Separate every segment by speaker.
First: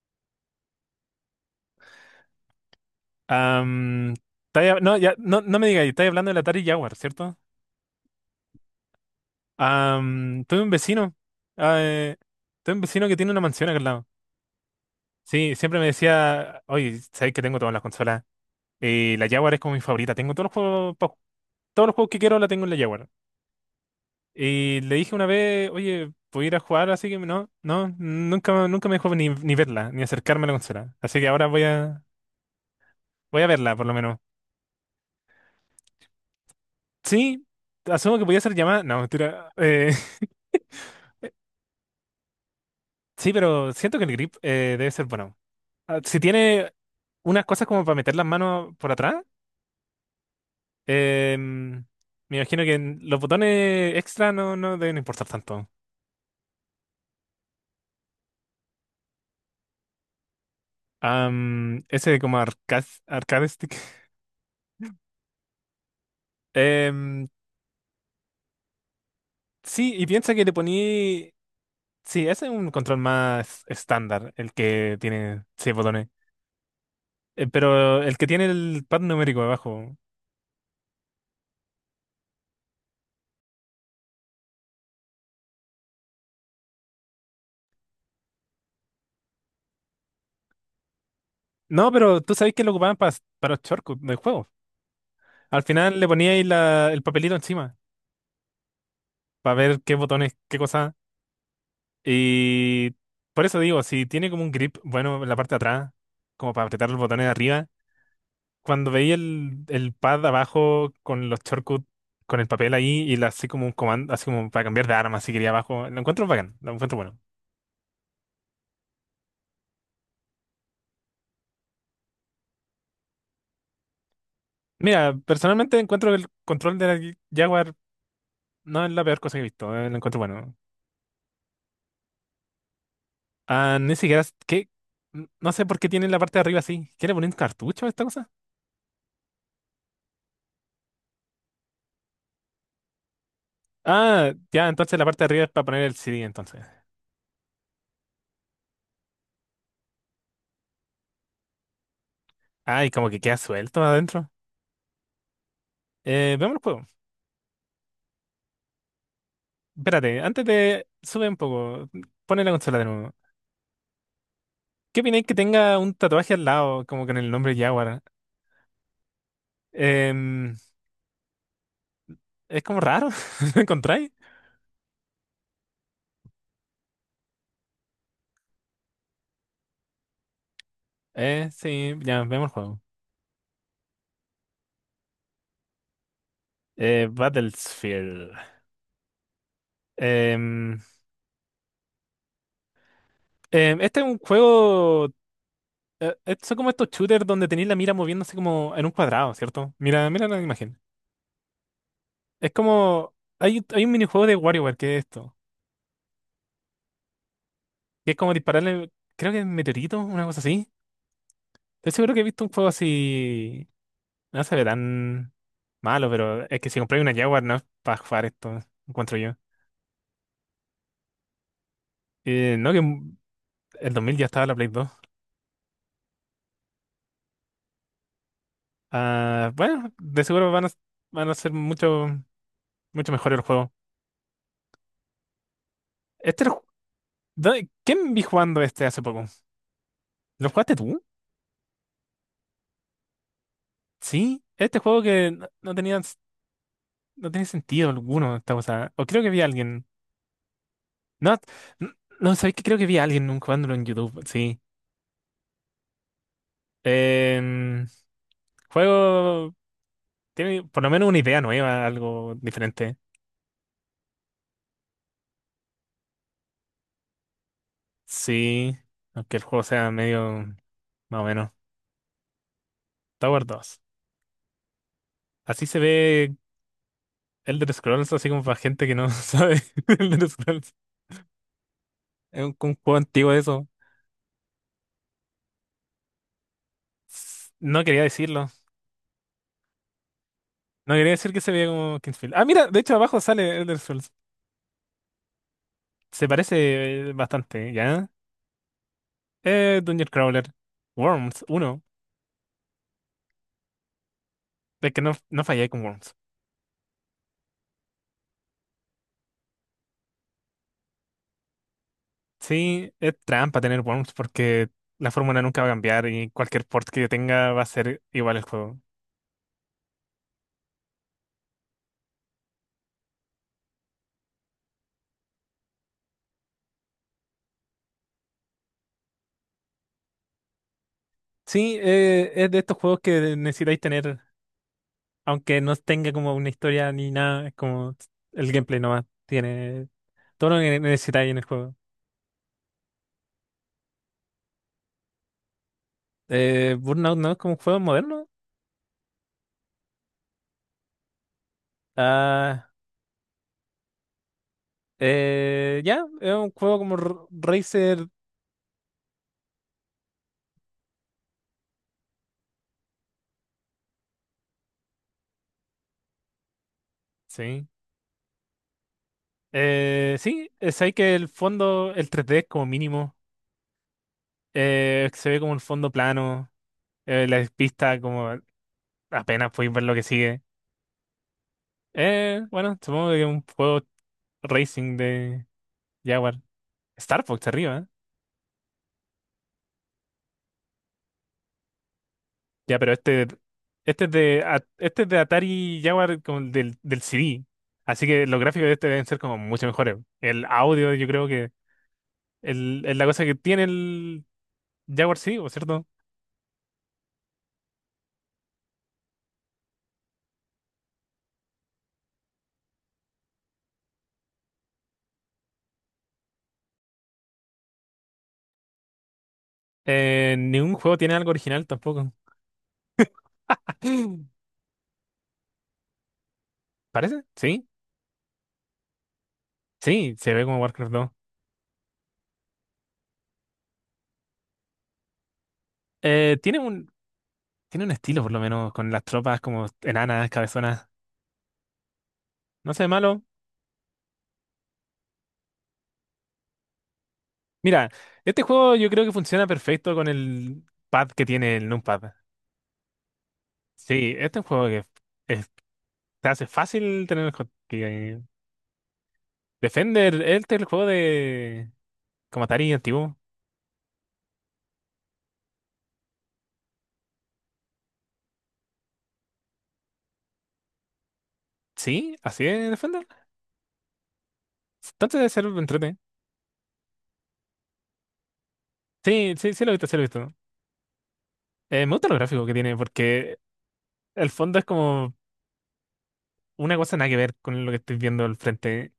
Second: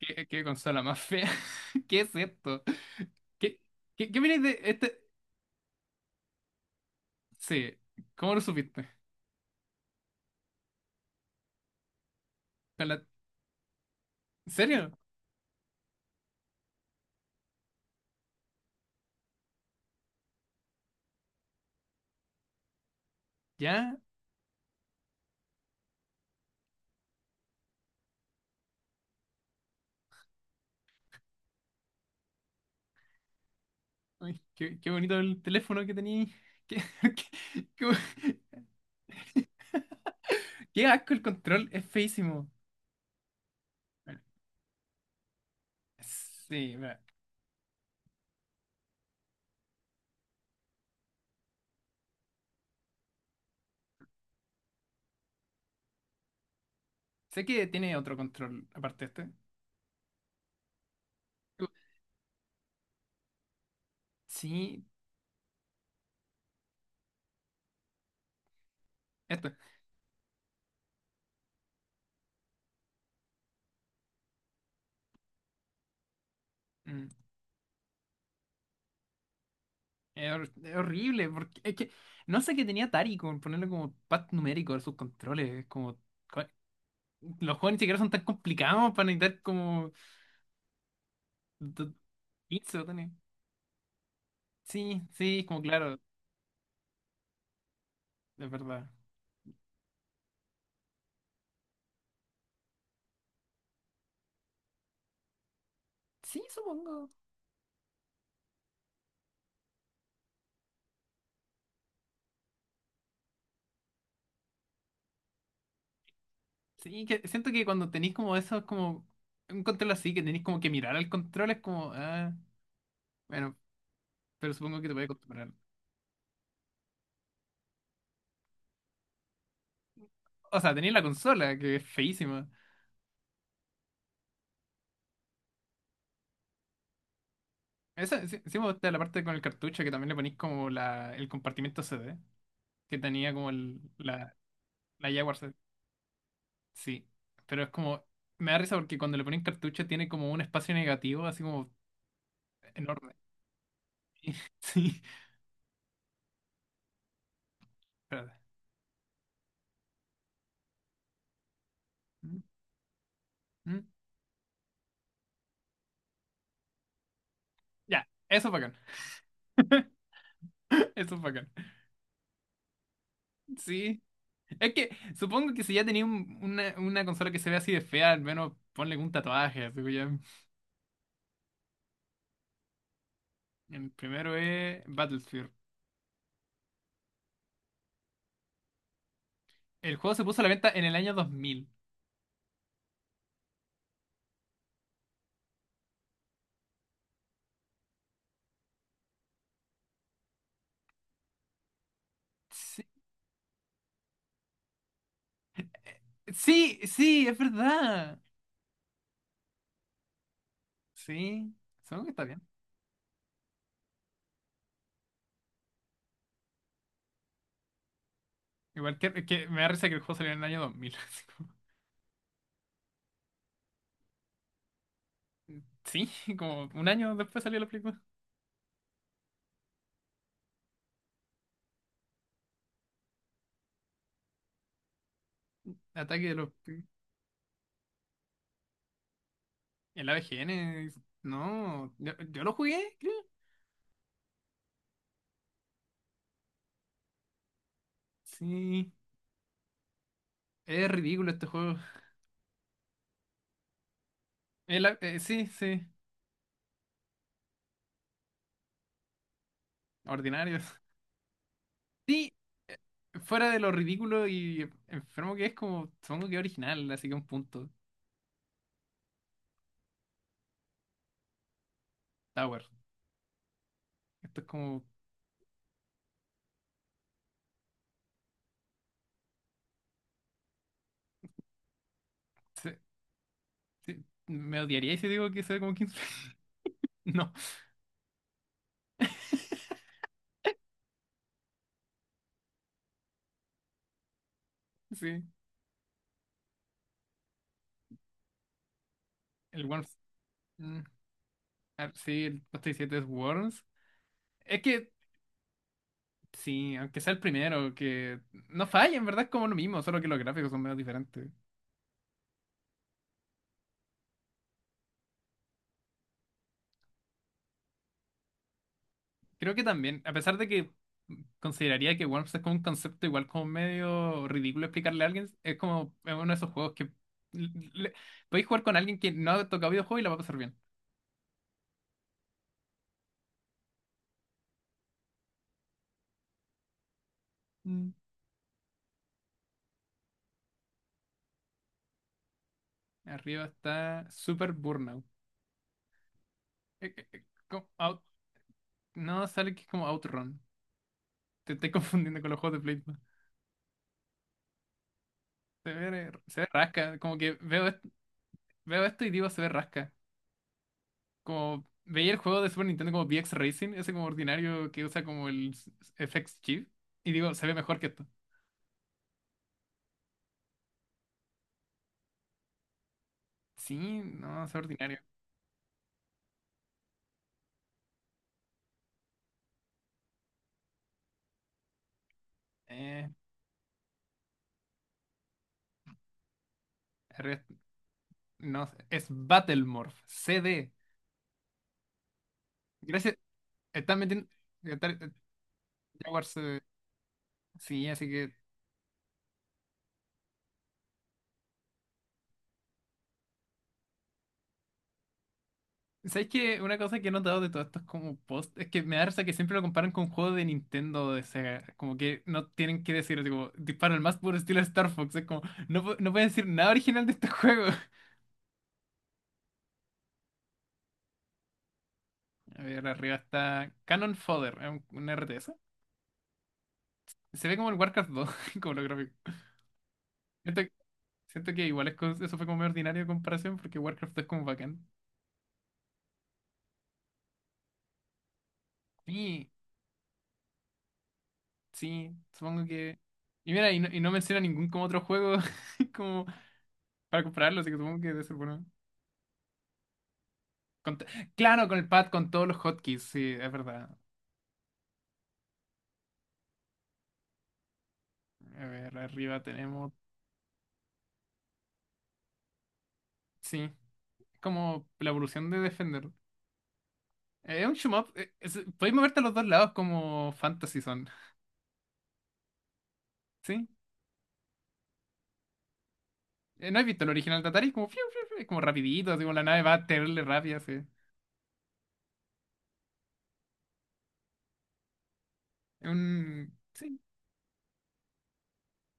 Speaker 1: ¿Qué consola más fea? ¿Qué es esto? ¿Qué, qué,
Speaker 2: Am,
Speaker 1: qué opinas de
Speaker 2: Estáis no,
Speaker 1: este?
Speaker 2: ya, no, no me digáis, estáis hablando del Atari Jaguar, ¿cierto?
Speaker 1: Sí, ¿cómo lo supiste?
Speaker 2: Am, eh, tuve un
Speaker 1: ¿Con la-
Speaker 2: vecino que tiene una mansión acá al lado.
Speaker 1: ¿En serio?
Speaker 2: Sí, siempre me decía, oye, sabéis que tengo todas las consolas. Y la Jaguar es como mi favorita. Tengo todos los juegos, todos los juegos que quiero la tengo en la Jaguar.
Speaker 1: ¿Ya?
Speaker 2: Y le dije una vez, oye, ¿puedo ir a jugar? Así que no, no, nunca, nunca me dejó ni verla, ni acercarme a la consola. Así que ahora voy a verla, por lo menos.
Speaker 1: Ay, qué bonito el teléfono que tenías. ¿Qué?
Speaker 2: Sí,
Speaker 1: qué,
Speaker 2: asumo que podía ser
Speaker 1: qué-
Speaker 2: llamada. No, mentira.
Speaker 1: qué asco el control, es feísimo.
Speaker 2: Sí, pero siento que el grip debe ser bueno. Ah, si tiene
Speaker 1: Sí, mira,
Speaker 2: unas cosas como para meter las manos por atrás, em, me imagino que los botones extra no deben importar tanto.
Speaker 1: sé que tiene otro control aparte de este.
Speaker 2: Ese como arcade stick.
Speaker 1: Sí,
Speaker 2: Em,
Speaker 1: esto.
Speaker 2: sí, y piensa que le poní. Sí, ese es un control más estándar, el que tiene seis botones.
Speaker 1: Mm.
Speaker 2: Pero el que tiene el pad numérico abajo.
Speaker 1: Es horrible, porque es que no sé qué tenía Atari con ponerle como pad numérico a sus controles. Es como. Los juegos ni siquiera son tan complicados para necesitar como
Speaker 2: No,
Speaker 1: do-
Speaker 2: pero tú sabes que lo
Speaker 1: 15
Speaker 2: ocupaban
Speaker 1: botones.
Speaker 2: para los shortcuts del juego.
Speaker 1: Sí, sí, como
Speaker 2: Al
Speaker 1: claro,
Speaker 2: final le ponía ahí el papelito encima.
Speaker 1: es verdad.
Speaker 2: Para ver qué botones, qué cosa. Y por eso digo, si tiene como un grip bueno en la parte de atrás,
Speaker 1: Sí,
Speaker 2: como para apretar los
Speaker 1: supongo.
Speaker 2: botones de arriba, cuando veía el pad abajo con los shortcuts, con el papel ahí y así como un comando, así como para cambiar de arma, si quería abajo, lo encuentro bacán, lo encuentro
Speaker 1: Sí,
Speaker 2: bueno.
Speaker 1: que siento que cuando tenéis como eso, es como un control así, que tenéis como que mirar al control, es como, ah, bueno, pero supongo que te puede
Speaker 2: Mira,
Speaker 1: acostumbrar.
Speaker 2: personalmente encuentro que el control de la Jaguar no es la peor cosa que he visto, lo encuentro bueno.
Speaker 1: O sea, tenéis la consola, que es feísima.
Speaker 2: Ah, ni siquiera, ¿qué? No sé por qué tiene la parte de arriba así. ¿Quiere poner un cartucho a esta
Speaker 1: Esa,
Speaker 2: cosa?
Speaker 1: sí, sí me gusta la parte con el cartucho, que también le ponéis como la, el compartimento CD, que tenía como
Speaker 2: Ah,
Speaker 1: la,
Speaker 2: ya, entonces la
Speaker 1: la
Speaker 2: parte de
Speaker 1: Jaguar.
Speaker 2: arriba es para poner el CD, entonces.
Speaker 1: Sí, pero es como, me da risa porque cuando le ponen cartucho tiene como un espacio negativo, así como
Speaker 2: Ay, como
Speaker 1: enorme.
Speaker 2: que queda suelto adentro.
Speaker 1: Sí,
Speaker 2: Veamos el juego.
Speaker 1: espérate.
Speaker 2: Espérate, antes de. Sube un poco.
Speaker 1: Mm,
Speaker 2: Pone la consola de nuevo.
Speaker 1: mm.
Speaker 2: ¿Qué opináis que tenga un tatuaje al lado, como con el nombre Jaguar?
Speaker 1: Ya, eso es bacán.
Speaker 2: Em,
Speaker 1: Eso es bacán.
Speaker 2: es como raro. ¿Lo
Speaker 1: Sí,
Speaker 2: encontráis?
Speaker 1: es que supongo que si ya tenía una consola que se ve así de fea, al menos ponle un tatuaje, así que ya.
Speaker 2: Sí, ya, veamos el juego.
Speaker 1: El primero es Battlefield.
Speaker 2: Battlefield.
Speaker 1: El juego se puso a la venta
Speaker 2: Em,
Speaker 1: en el año 2000.
Speaker 2: este es un juego. Son como estos shooters donde tenéis la mira moviéndose como en un cuadrado, ¿cierto? Mira, mira la imagen. Es
Speaker 1: Sí,
Speaker 2: como. Hay un minijuego de WarioWare que es esto.
Speaker 1: sí, sí, es
Speaker 2: Que es
Speaker 1: verdad.
Speaker 2: como dispararle, creo que meteorito, una cosa así.
Speaker 1: Sí,
Speaker 2: Estoy
Speaker 1: supongo que
Speaker 2: seguro que he
Speaker 1: está bien.
Speaker 2: visto un juego así, no se ve tan malo, pero es que si compráis una Jaguar no es para jugar esto,
Speaker 1: Igual que,
Speaker 2: encuentro yo.
Speaker 1: que me da risa que el juego salió en el año 2000.
Speaker 2: No, el 2000 ya estaba la Play 2.
Speaker 1: Sí, como un año después salió la película.
Speaker 2: Ah, bueno, de seguro van a ser mucho, mucho mejores los juegos.
Speaker 1: Ataque de
Speaker 2: Este,
Speaker 1: los...
Speaker 2: lo ju- ¿Quién vi jugando este hace poco?
Speaker 1: El
Speaker 2: ¿Lo jugaste
Speaker 1: AVGN.
Speaker 2: tú?
Speaker 1: No, yo lo jugué, creo.
Speaker 2: Sí, este juego que no tenía, no tenía sentido alguno, esta
Speaker 1: Sí,
Speaker 2: cosa. O creo que vi a alguien.
Speaker 1: es ridículo
Speaker 2: No,
Speaker 1: este juego.
Speaker 2: n- no, sabéis que creo que vi a alguien jugándolo en YouTube, sí.
Speaker 1: Sí, sí,
Speaker 2: Em, Juego
Speaker 1: ordinario.
Speaker 2: tiene por lo menos una idea nueva,
Speaker 1: Sí,
Speaker 2: algo
Speaker 1: eh,
Speaker 2: diferente.
Speaker 1: fuera de lo ridículo y enfermo que es, como supongo que es original, así que un punto.
Speaker 2: Sí, aunque el juego sea medio más o menos.
Speaker 1: Tower.
Speaker 2: Tower 2.
Speaker 1: Esto es como...
Speaker 2: Así se ve Elder Scrolls, así como para gente que no sabe de Elder Scrolls. Es un
Speaker 1: se-
Speaker 2: juego antiguo de eso.
Speaker 1: se- me odiaría si digo que se ve como 15. No,
Speaker 2: No quería decirlo. No quería decir que se veía como Kingsfield. Ah, mira, de hecho abajo sale Elder Scrolls.
Speaker 1: sí.
Speaker 2: Se parece bastante, ¿ya?
Speaker 1: El Worms.
Speaker 2: Dungeon Crawler.
Speaker 1: mm,
Speaker 2: Worms 1.
Speaker 1: sí, el 27 es Worms. Es que
Speaker 2: Es que no fallé con Worms.
Speaker 1: sí, aunque sea el primero, que no falla, en verdad es como lo mismo, solo que los gráficos son menos diferentes.
Speaker 2: Sí, es trampa tener worms porque la fórmula nunca va a cambiar y cualquier port que yo tenga va a ser igual el juego.
Speaker 1: Creo que también, a pesar de que consideraría que Worms es como un concepto igual como medio ridículo explicarle a alguien, es como es uno de esos juegos que l- le- podéis jugar con alguien que no ha tocado videojuegos y la va a pasar bien.
Speaker 2: Sí, es de estos juegos que necesitáis tener, aunque no tenga como una historia ni nada, es
Speaker 1: Mm.
Speaker 2: como el gameplay nomás tiene todo lo que necesitáis en el juego.
Speaker 1: Arriba está Super Burnout.
Speaker 2: Burnout no es como un
Speaker 1: Como
Speaker 2: juego moderno.
Speaker 1: no, sale que es como Outrun. Te estoy confundiendo con los juegos de
Speaker 2: Ah,
Speaker 1: Play. Se
Speaker 2: ya,
Speaker 1: ve,
Speaker 2: es
Speaker 1: se ve
Speaker 2: un juego como
Speaker 1: rasca, como que veo,
Speaker 2: Racer.
Speaker 1: veo esto y digo se ve rasca. Como veía el juego de Super Nintendo como VX Racing, ese como ordinario que usa como el FX chip, y digo, se ve
Speaker 2: Sí.
Speaker 1: mejor que esto.
Speaker 2: Sí, es ahí que el fondo, el 3D es como mínimo.
Speaker 1: Sí, no, es ordinario.
Speaker 2: Se ve como un fondo plano. La pista como apenas puedes ver lo que sigue. Bueno,
Speaker 1: Eh,
Speaker 2: supongo que un juego racing de Jaguar. Star
Speaker 1: re-
Speaker 2: Fox arriba, ¿eh?
Speaker 1: no, sé, es Battlemorph, CD.
Speaker 2: Ya, pero
Speaker 1: Gracias,
Speaker 2: este,
Speaker 1: están
Speaker 2: este es
Speaker 1: metiendo.
Speaker 2: de, a- este es
Speaker 1: está-
Speaker 2: de Atari Jaguar
Speaker 1: Jaguars,
Speaker 2: como el del CD.
Speaker 1: sí,
Speaker 2: Así
Speaker 1: así
Speaker 2: que
Speaker 1: que.
Speaker 2: los gráficos de este deben ser como mucho mejores. El audio, yo creo que es la cosa que tiene el Jaguar CD, ¿por cierto?
Speaker 1: ¿Sabes qué? Una cosa que he notado de todos estos como posts es que me da risa que siempre lo comparan con juegos de Nintendo o de Sega. Como que no tienen que decir, tipo, dispara el más puro estilo Star Fox. Es como, no, no pueden decir nada original de este juego.
Speaker 2: Ningún juego tiene algo original tampoco.
Speaker 1: A ver, arriba está Cannon Fodder, es un R T S.
Speaker 2: ¿Parece?
Speaker 1: Se ve como
Speaker 2: Sí,
Speaker 1: el Warcraft 2 como lo gráfico.
Speaker 2: sí, se ve como
Speaker 1: Siento,
Speaker 2: Warcraft 2.
Speaker 1: siento que igual es eso fue como muy ordinario de comparación porque Warcraft 2 es como bacán.
Speaker 2: Eh, tiene un, Tiene un estilo, por lo menos, con las tropas
Speaker 1: Y
Speaker 2: como enanas, cabezonas.
Speaker 1: sí, supongo
Speaker 2: No sé,
Speaker 1: que...
Speaker 2: malo.
Speaker 1: Y mira, y no menciona ningún como otro juego como para compararlo, así que
Speaker 2: Mira,
Speaker 1: supongo que debe ser
Speaker 2: este
Speaker 1: bueno.
Speaker 2: juego yo creo que funciona perfecto con el
Speaker 1: Con
Speaker 2: pad que tiene
Speaker 1: claro,
Speaker 2: el
Speaker 1: con el
Speaker 2: numpad.
Speaker 1: pad, con todos los hotkeys, sí, es verdad.
Speaker 2: Sí, este es un juego que es- te hace fácil tener el co-
Speaker 1: A ver, arriba tenemos...
Speaker 2: Defender, este es el juego de como Atari antiguo.
Speaker 1: Sí, es como la evolución de Defender. Es un shoot 'em up, podéis moverte a los dos lados como Fantasy Zone,
Speaker 2: Sí, así es Defender.
Speaker 1: ¿sí?
Speaker 2: Entonces debe ser entrete.
Speaker 1: ¿No has visto el original de Atari? Es como, fiu, fiu, fiu, es como rapidito, así como
Speaker 2: Sí,
Speaker 1: la
Speaker 2: sí,
Speaker 1: nave
Speaker 2: sí lo he
Speaker 1: va
Speaker 2: visto, sí lo he
Speaker 1: terrible
Speaker 2: visto.
Speaker 1: rápida, así. Es
Speaker 2: Me gusta los gráficos que tiene porque el fondo es como
Speaker 1: un...
Speaker 2: una cosa
Speaker 1: sí.
Speaker 2: nada que ver con lo que estoy viendo al frente.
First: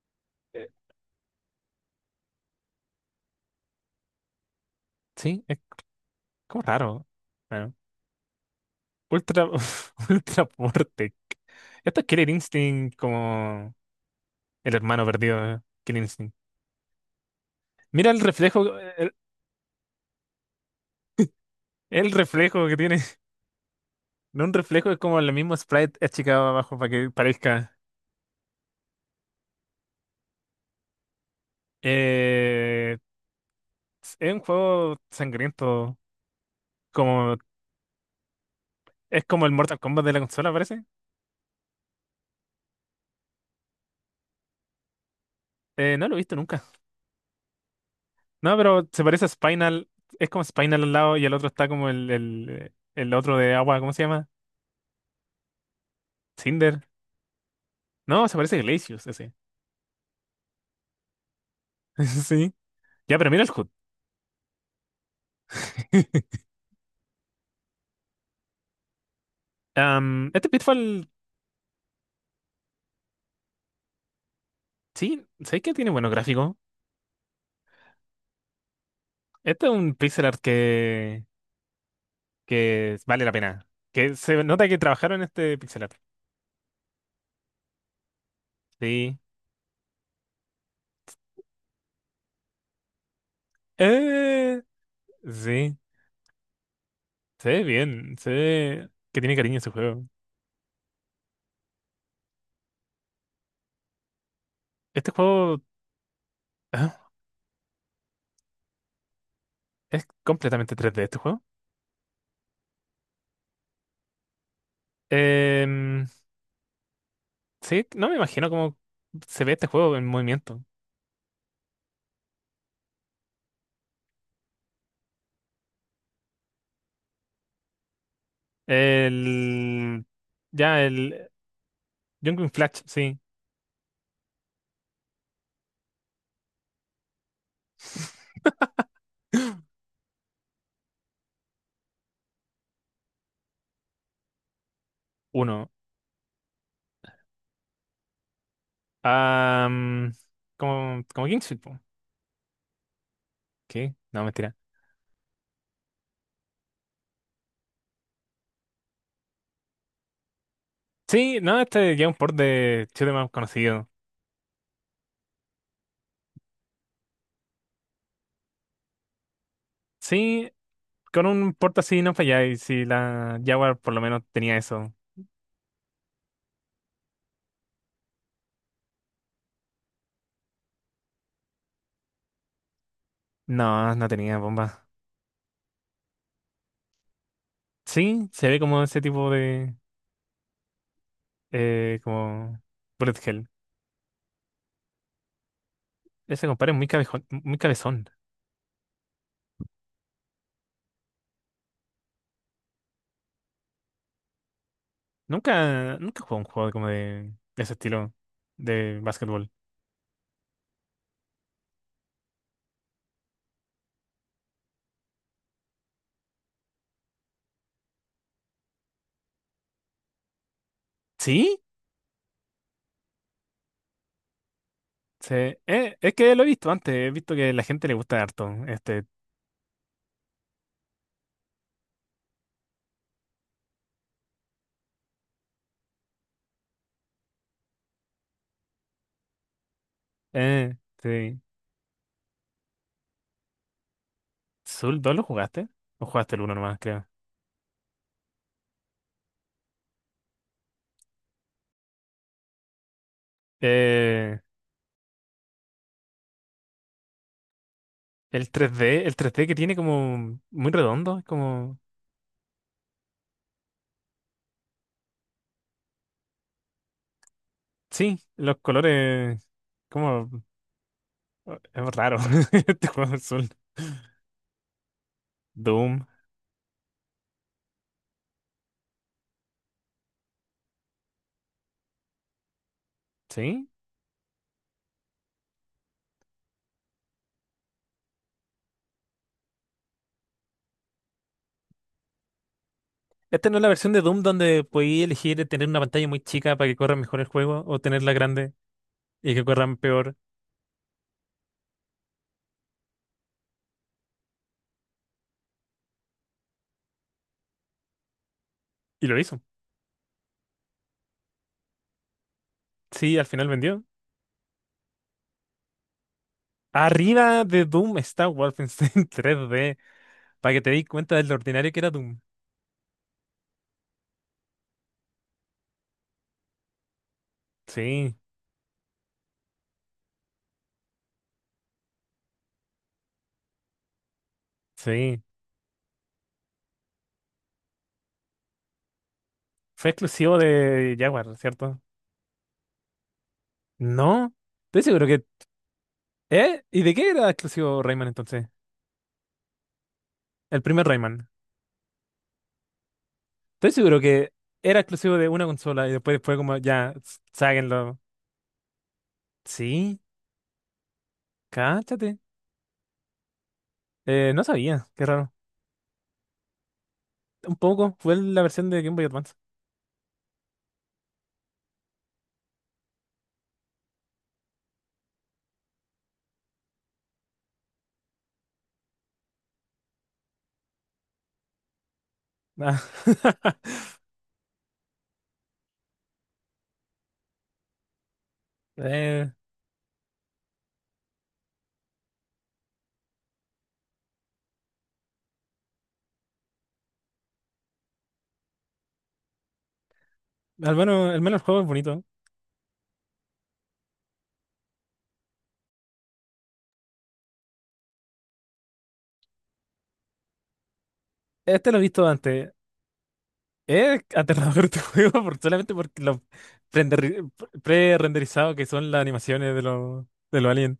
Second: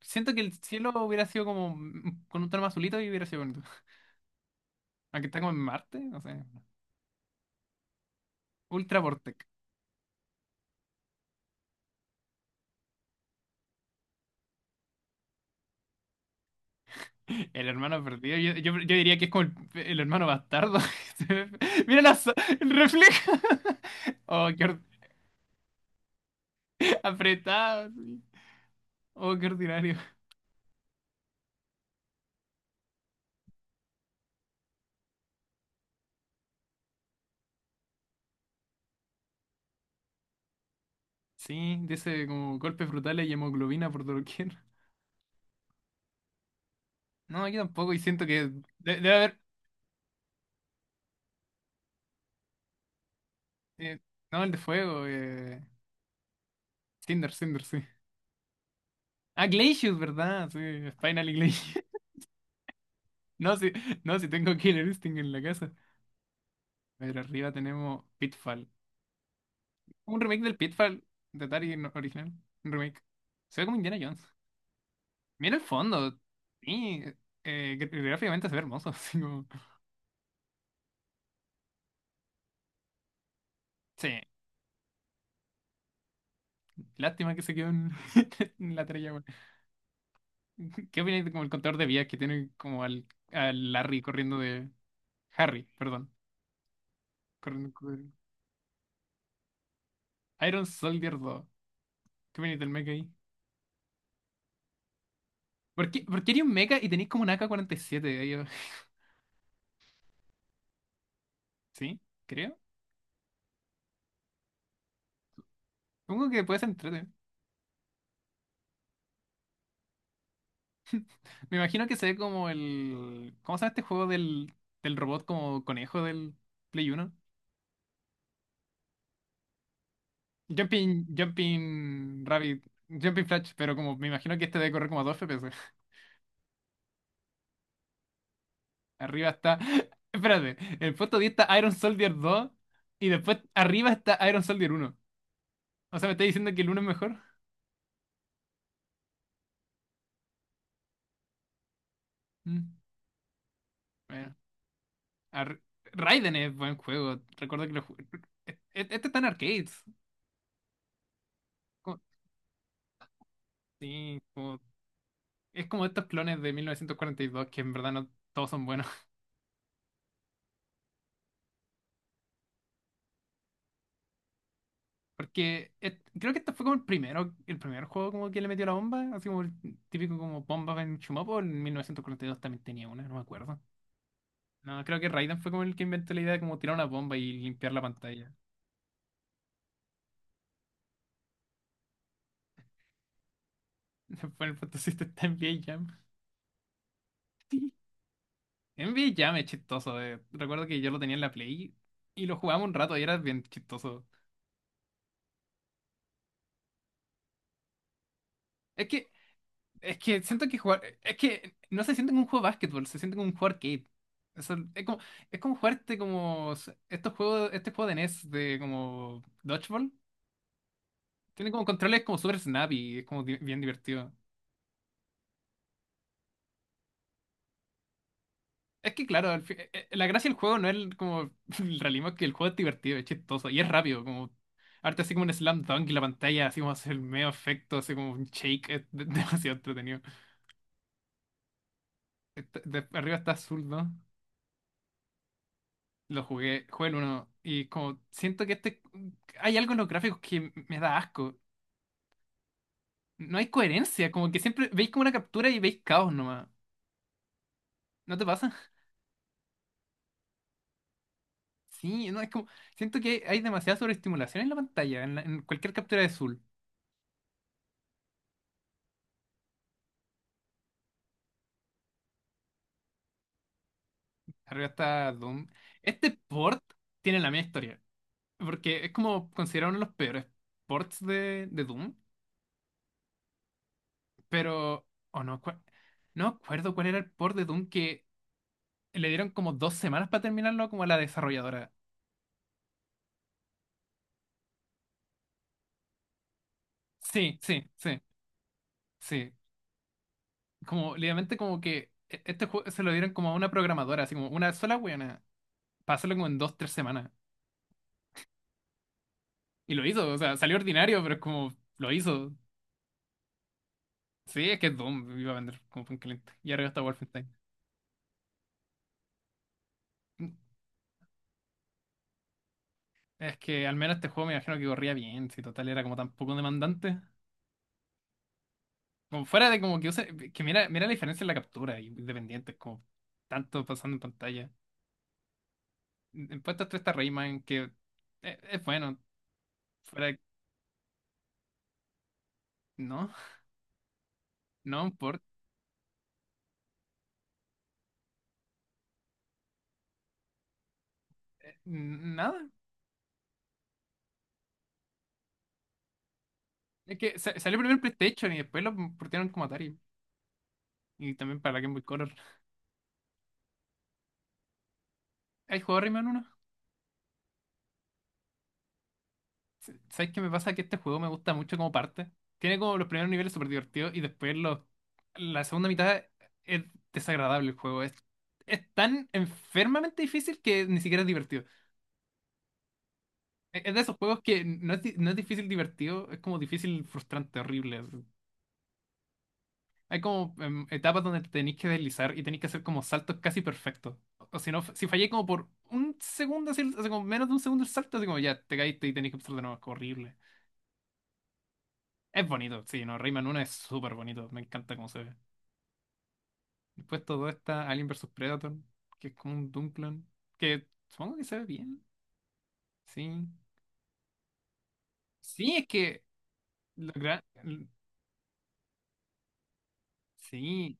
Speaker 1: Siento que el
Speaker 2: Eh,
Speaker 1: cielo hubiera sido como con un tono más azulito y hubiera sido bonito. Aunque está
Speaker 2: Sí,
Speaker 1: como en
Speaker 2: es
Speaker 1: Marte, no sé.
Speaker 2: como raro. Bueno.
Speaker 1: Ultra Vortec.
Speaker 2: Ultra, Ultra Portec. Esto es Killer Instinct como el hermano perdido de Killer Instinct.
Speaker 1: El hermano
Speaker 2: Mira el
Speaker 1: perdido. Yo, yo-
Speaker 2: reflejo,
Speaker 1: yo
Speaker 2: el,
Speaker 1: diría que es como el hermano bastardo. Mira
Speaker 2: el
Speaker 1: la
Speaker 2: reflejo
Speaker 1: el
Speaker 2: que tiene.
Speaker 1: reflejo.
Speaker 2: No
Speaker 1: Oh,
Speaker 2: un
Speaker 1: qué
Speaker 2: reflejo, es como el mismo sprite achicado abajo para que parezca.
Speaker 1: apretado, sí. Oh, qué ordinario.
Speaker 2: Eh, es un juego sangriento. Como, es como el Mortal Kombat de la consola, parece.
Speaker 1: Sí, dice como golpes brutales y hemoglobina por doquier.
Speaker 2: No lo he visto nunca.
Speaker 1: No, yo tampoco. Y siento que
Speaker 2: No, pero se
Speaker 1: debe
Speaker 2: parece a
Speaker 1: haber.
Speaker 2: Spinal. Es como Spinal al lado y el otro está como el otro de agua, ¿cómo
Speaker 1: Eh,
Speaker 2: se llama?
Speaker 1: no, el de fuego.
Speaker 2: Cinder.
Speaker 1: Cinder, Cinder, sí.
Speaker 2: No, se parece a Glacius ese.
Speaker 1: Ah, Glacius, ¿verdad? Sí, Spinal y Glacius.
Speaker 2: Sí. Ya, pero mira el
Speaker 1: No,
Speaker 2: HUD.
Speaker 1: sí, no, sí tengo Killer Instinct en la casa. A ver, arriba tenemos Pitfall. Un remake
Speaker 2: Este
Speaker 1: del Pitfall
Speaker 2: Pitfall,
Speaker 1: de Atari original. Un remake. Se ve como Indiana Jones.
Speaker 2: sí,
Speaker 1: Mira el
Speaker 2: sé que tiene buenos
Speaker 1: fondo.
Speaker 2: gráficos.
Speaker 1: Sí, gráficamente se ve hermoso. Así como...
Speaker 2: Este es un pixel art que vale la pena. Que
Speaker 1: Sí,
Speaker 2: se nota que trabajaron en este pixel art.
Speaker 1: lástima que se quedó en, en la trella.
Speaker 2: Sí.
Speaker 1: ¿Qué opináis de como el contador de vías que tiene como al, al Larry corriendo
Speaker 2: Eh,
Speaker 1: de... Harry,
Speaker 2: sí,
Speaker 1: perdón.
Speaker 2: se ve
Speaker 1: Corriendo, corriendo.
Speaker 2: bien, se ve que tiene cariño ese juego.
Speaker 1: Iron Soldier 2. ¿Qué opináis del mecha ahí?
Speaker 2: Este juego
Speaker 1: ¿Por qué haría un mecha y tenéis
Speaker 2: ah,
Speaker 1: como un AK-47 ahí abajo?
Speaker 2: es completamente 3D, este juego.
Speaker 1: ¿Sí? Creo.
Speaker 2: Em,
Speaker 1: Supongo que puede ser entrete.
Speaker 2: sí, no me imagino cómo se ve este juego en movimiento.
Speaker 1: Me imagino que se ve como el... ¿Cómo se llama este juego del robot como conejo del Play 1?
Speaker 2: El, ya,
Speaker 1: Jumping,
Speaker 2: el
Speaker 1: Jumping
Speaker 2: Jungle
Speaker 1: Rabbit,
Speaker 2: Flash, sí,
Speaker 1: Jumping Flash, pero como me imagino que este debe correr como a 2 FPS. Arriba está... espérate, en el puesto 10 está Iron Soldier 2 y después arriba está Iron Soldier 1.
Speaker 2: uno.
Speaker 1: O sea, ¿me estáis diciendo que el uno es mejor?
Speaker 2: Am, como, Kingsfield, po.
Speaker 1: Mm,
Speaker 2: ¿Qué? No,
Speaker 1: bueno.
Speaker 2: mentira.
Speaker 1: Ar- Raiden es buen juego. Recuerdo que lo ju- e- e- este está en arcades.
Speaker 2: Sí, no, este
Speaker 1: Co-
Speaker 2: ya es un port de Chile más conocido.
Speaker 1: sí, es como estos clones de 1942 que en verdad no todos son buenos.
Speaker 2: Sí, con un port así no falláis. Si la Jaguar por lo menos tenía eso.
Speaker 1: Porque creo que este fue como el primero, el primer juego como que le metió la bomba. Así como el típico como bomba en Chumopo. En 1942 también tenía una, no me acuerdo.
Speaker 2: No, no tenía
Speaker 1: No,
Speaker 2: bomba.
Speaker 1: creo que Raiden fue como el que inventó la idea de como tirar una bomba y limpiar la
Speaker 2: Sí,
Speaker 1: pantalla.
Speaker 2: se ve como ese tipo de. Como. Bullet Hell.
Speaker 1: Fue el Fantasy Star en VIA Jam.
Speaker 2: Ese compadre es muy cabezón, muy
Speaker 1: Sí.
Speaker 2: cabezón.
Speaker 1: NBA Jam es chistoso. Recuerdo que yo lo tenía en la Play y lo jugaba un rato y era bien chistoso.
Speaker 2: Nunca, nunca jugó un juego como de ese estilo
Speaker 1: Es
Speaker 2: de
Speaker 1: que,
Speaker 2: básquetbol.
Speaker 1: es que siento que jugar, es que no se siente como un juego de básquetbol, se siente como un juego arcade. Eso- es como, es como jugarte como estos juegos, este juego de NES de como Dodgeball. Tiene
Speaker 2: ¿Sí?
Speaker 1: como controles como super snappy, es como bien divertido.
Speaker 2: Sí, es que lo he visto antes, he visto que a la gente le gusta harto
Speaker 1: Es que
Speaker 2: este.
Speaker 1: claro, la gracia del juego no es como el realismo, es que el juego es divertido, es chistoso y es rápido, como arte así como un slam dunk y la pantalla así como hace el medio efecto, así como un shake, es demasiado entretenido.
Speaker 2: Eh, sí.
Speaker 1: Arriba está azul, ¿no?
Speaker 2: ¿Soul 2 lo jugaste? ¿O
Speaker 1: Lo
Speaker 2: jugaste el uno
Speaker 1: jugué,
Speaker 2: nomás,
Speaker 1: jugué el
Speaker 2: creo?
Speaker 1: uno y como siento que este hay algo en los gráficos que me da asco. No hay coherencia, como que
Speaker 2: Eh,
Speaker 1: siempre veis como una captura y veis caos nomás. ¿No te pasa?
Speaker 2: el 3D, el 3D que tiene como muy redondo, es como.
Speaker 1: Sí, no, es como siento que hay demasiada sobreestimulación en la pantalla, en, en cualquier captura de azul.
Speaker 2: Sí, los colores. Como. Oh, es raro. Este juego es Soul.
Speaker 1: Arriba está Doom.
Speaker 2: Doom,
Speaker 1: Este port tiene la misma historia. Porque es como considerado uno de los peores ports de Doom.
Speaker 2: ¿sí?
Speaker 1: Pero. O no, no acuerdo cuál era el port de Doom que le dieron como dos semanas para terminarlo como a la desarrolladora.
Speaker 2: Esta no es la versión de Doom donde podía elegir tener una pantalla muy chica para que corra mejor el
Speaker 1: Sí,
Speaker 2: juego
Speaker 1: sí,
Speaker 2: o
Speaker 1: sí,
Speaker 2: tenerla grande
Speaker 1: sí.
Speaker 2: y que corran peor.
Speaker 1: Como, literalmente como que este juego se lo dieron como a una programadora, así como una sola weona. Para hacerlo como en dos, tres semanas.
Speaker 2: Y lo hizo.
Speaker 1: Y lo hizo, o sea, salió ordinario, pero es como lo hizo.
Speaker 2: Sí, al final vendió.
Speaker 1: Sí, es que es Doom, iba a vender como pan caliente. Y arriba está Wolfenstein.
Speaker 2: Arriba de Doom está Wolfenstein 3D para que te des cuenta de lo ordinario que era Doom.
Speaker 1: Es que al menos este juego me imagino que corría bien, si total era como tan poco demandante.
Speaker 2: Sí,
Speaker 1: Como fuera de como que que mira la diferencia en la captura, y independiente, como tanto pasando en pantalla.
Speaker 2: sí,
Speaker 1: En puestos 3 está Rayman, que es bueno,
Speaker 2: fue
Speaker 1: fuera de-
Speaker 2: exclusivo de Jaguar, ¿cierto?
Speaker 1: no,
Speaker 2: No, estoy
Speaker 1: no
Speaker 2: seguro
Speaker 1: importa,
Speaker 2: que. ¿Eh? ¿Y de qué era exclusivo Rayman entonces? El primer Rayman.
Speaker 1: nada.
Speaker 2: Estoy seguro que era exclusivo de una consola y después fue como, ya,
Speaker 1: Es que salió primero el
Speaker 2: sáquenlo.
Speaker 1: PlayStation y después lo portaron como Atari,
Speaker 2: Sí,
Speaker 1: y también para la Game Boy Color.
Speaker 2: cáchate. No sabía, qué raro.
Speaker 1: ¿Hay jugado Rayman 1?
Speaker 2: Un poco, fue la versión de Game Boy Advance.
Speaker 1: ¿Sabes qué me pasa? Que este juego me gusta mucho como parte. Tiene como los primeros niveles súper divertidos y después la segunda mitad es desagradable el juego. Es tan enfermamente difícil que ni siquiera es divertido.
Speaker 2: Ah.
Speaker 1: Es de esos juegos que no es difícil divertido, es como difícil frustrante, horrible, así.
Speaker 2: Eh,
Speaker 1: Hay como etapas donde te tenéis que deslizar y tenéis que hacer como saltos casi perfectos. O si no, si fallé como por un segundo, así, así como menos de un segundo el salto, así como ya te caíste y tenéis que empezar de nuevo. Es horrible.
Speaker 2: Al menos, al menos el juego es bonito.
Speaker 1: Es bonito, sí, no, Rayman 1 es súper bonito, me encanta cómo se ve. Después todo está Alien vs Predator, que es como un Doom clon, que supongo que se ve
Speaker 2: Este lo he
Speaker 1: bien,
Speaker 2: visto antes.
Speaker 1: sí.
Speaker 2: Es aterrador tu juego por,
Speaker 1: Sí, es
Speaker 2: solamente por
Speaker 1: que
Speaker 2: lo
Speaker 1: lo gra-
Speaker 2: prender-
Speaker 1: l-
Speaker 2: pre-renderizado que son las animaciones de los
Speaker 1: sí,
Speaker 2: aliens.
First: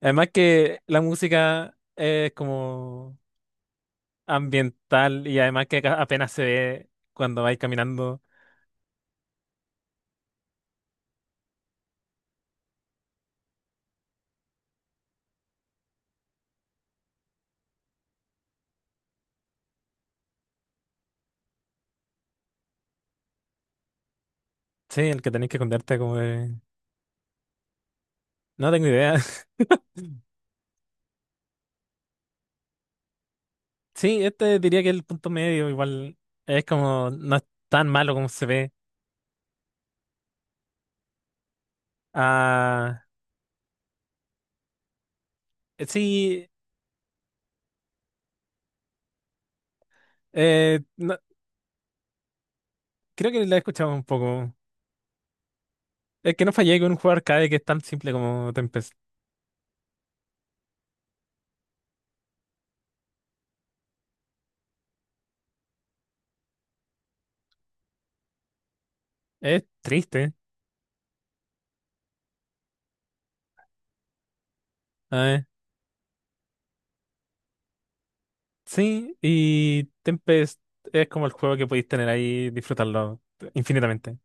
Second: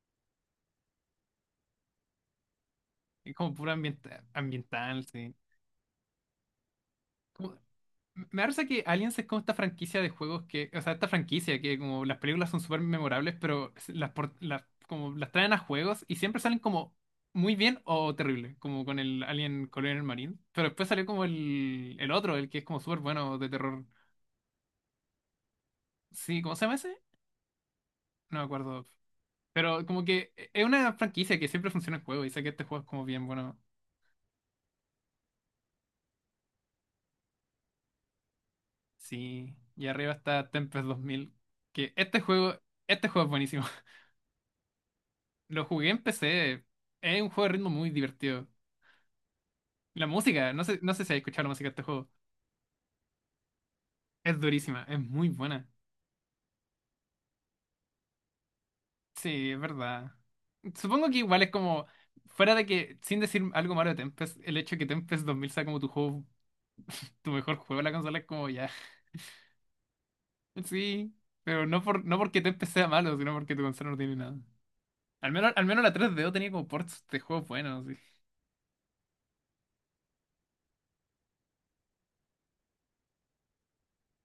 Speaker 2: Además que la música es como
Speaker 1: es como puro ambiental,
Speaker 2: ambiental
Speaker 1: sí.
Speaker 2: y además que apenas se ve cuando
Speaker 1: Como-
Speaker 2: vais caminando.
Speaker 1: me parece que Aliens es como esta franquicia de juegos que, o sea, esta franquicia que como las películas son súper memorables, pero como las traen a juegos y siempre salen como muy bien o terrible, como con el Alien Colonial Marine. Pero después salió como el otro, el que es como súper bueno de terror.
Speaker 2: Sí, el que tenéis que esconderte como
Speaker 1: Sí, ¿cómo
Speaker 2: de.
Speaker 1: se llama ese? No me
Speaker 2: No
Speaker 1: acuerdo.
Speaker 2: tengo idea.
Speaker 1: Pero como que es una franquicia que siempre funciona en juego y sé que este juego es como bien bueno.
Speaker 2: Sí, este diría que es el punto medio igual es como no es tan malo como se ve.
Speaker 1: Sí, y arriba está Tempest 2000, que este juego,
Speaker 2: Ah,
Speaker 1: este juego es buenísimo. Lo jugué en
Speaker 2: sí,
Speaker 1: PC. Es un juego de ritmo muy divertido. La música, no sé,
Speaker 2: eh,
Speaker 1: no sé si has
Speaker 2: no-
Speaker 1: escuchado la música de este juego.
Speaker 2: creo que la he escuchado un
Speaker 1: Es
Speaker 2: poco.
Speaker 1: durísima, es muy buena.
Speaker 2: Es que no fallé con un juego arcade que es tan simple como Tempest.
Speaker 1: Sí, es verdad. Supongo que igual es como, fuera de que, sin decir algo malo de Tempest, el hecho de que Tempest 2000 sea como tu juego, tu mejor juego de la consola es como ya.
Speaker 2: Es triste.
Speaker 1: Sí, pero no por, no porque Tempest sea malo, sino porque tu consola no tiene nada.
Speaker 2: A ver.
Speaker 1: Al menos la 3D o tenía como ports de juegos buenos, sí.
Speaker 2: Sí, y Tempest es como el juego que podéis tener ahí, disfrutarlo infinitamente.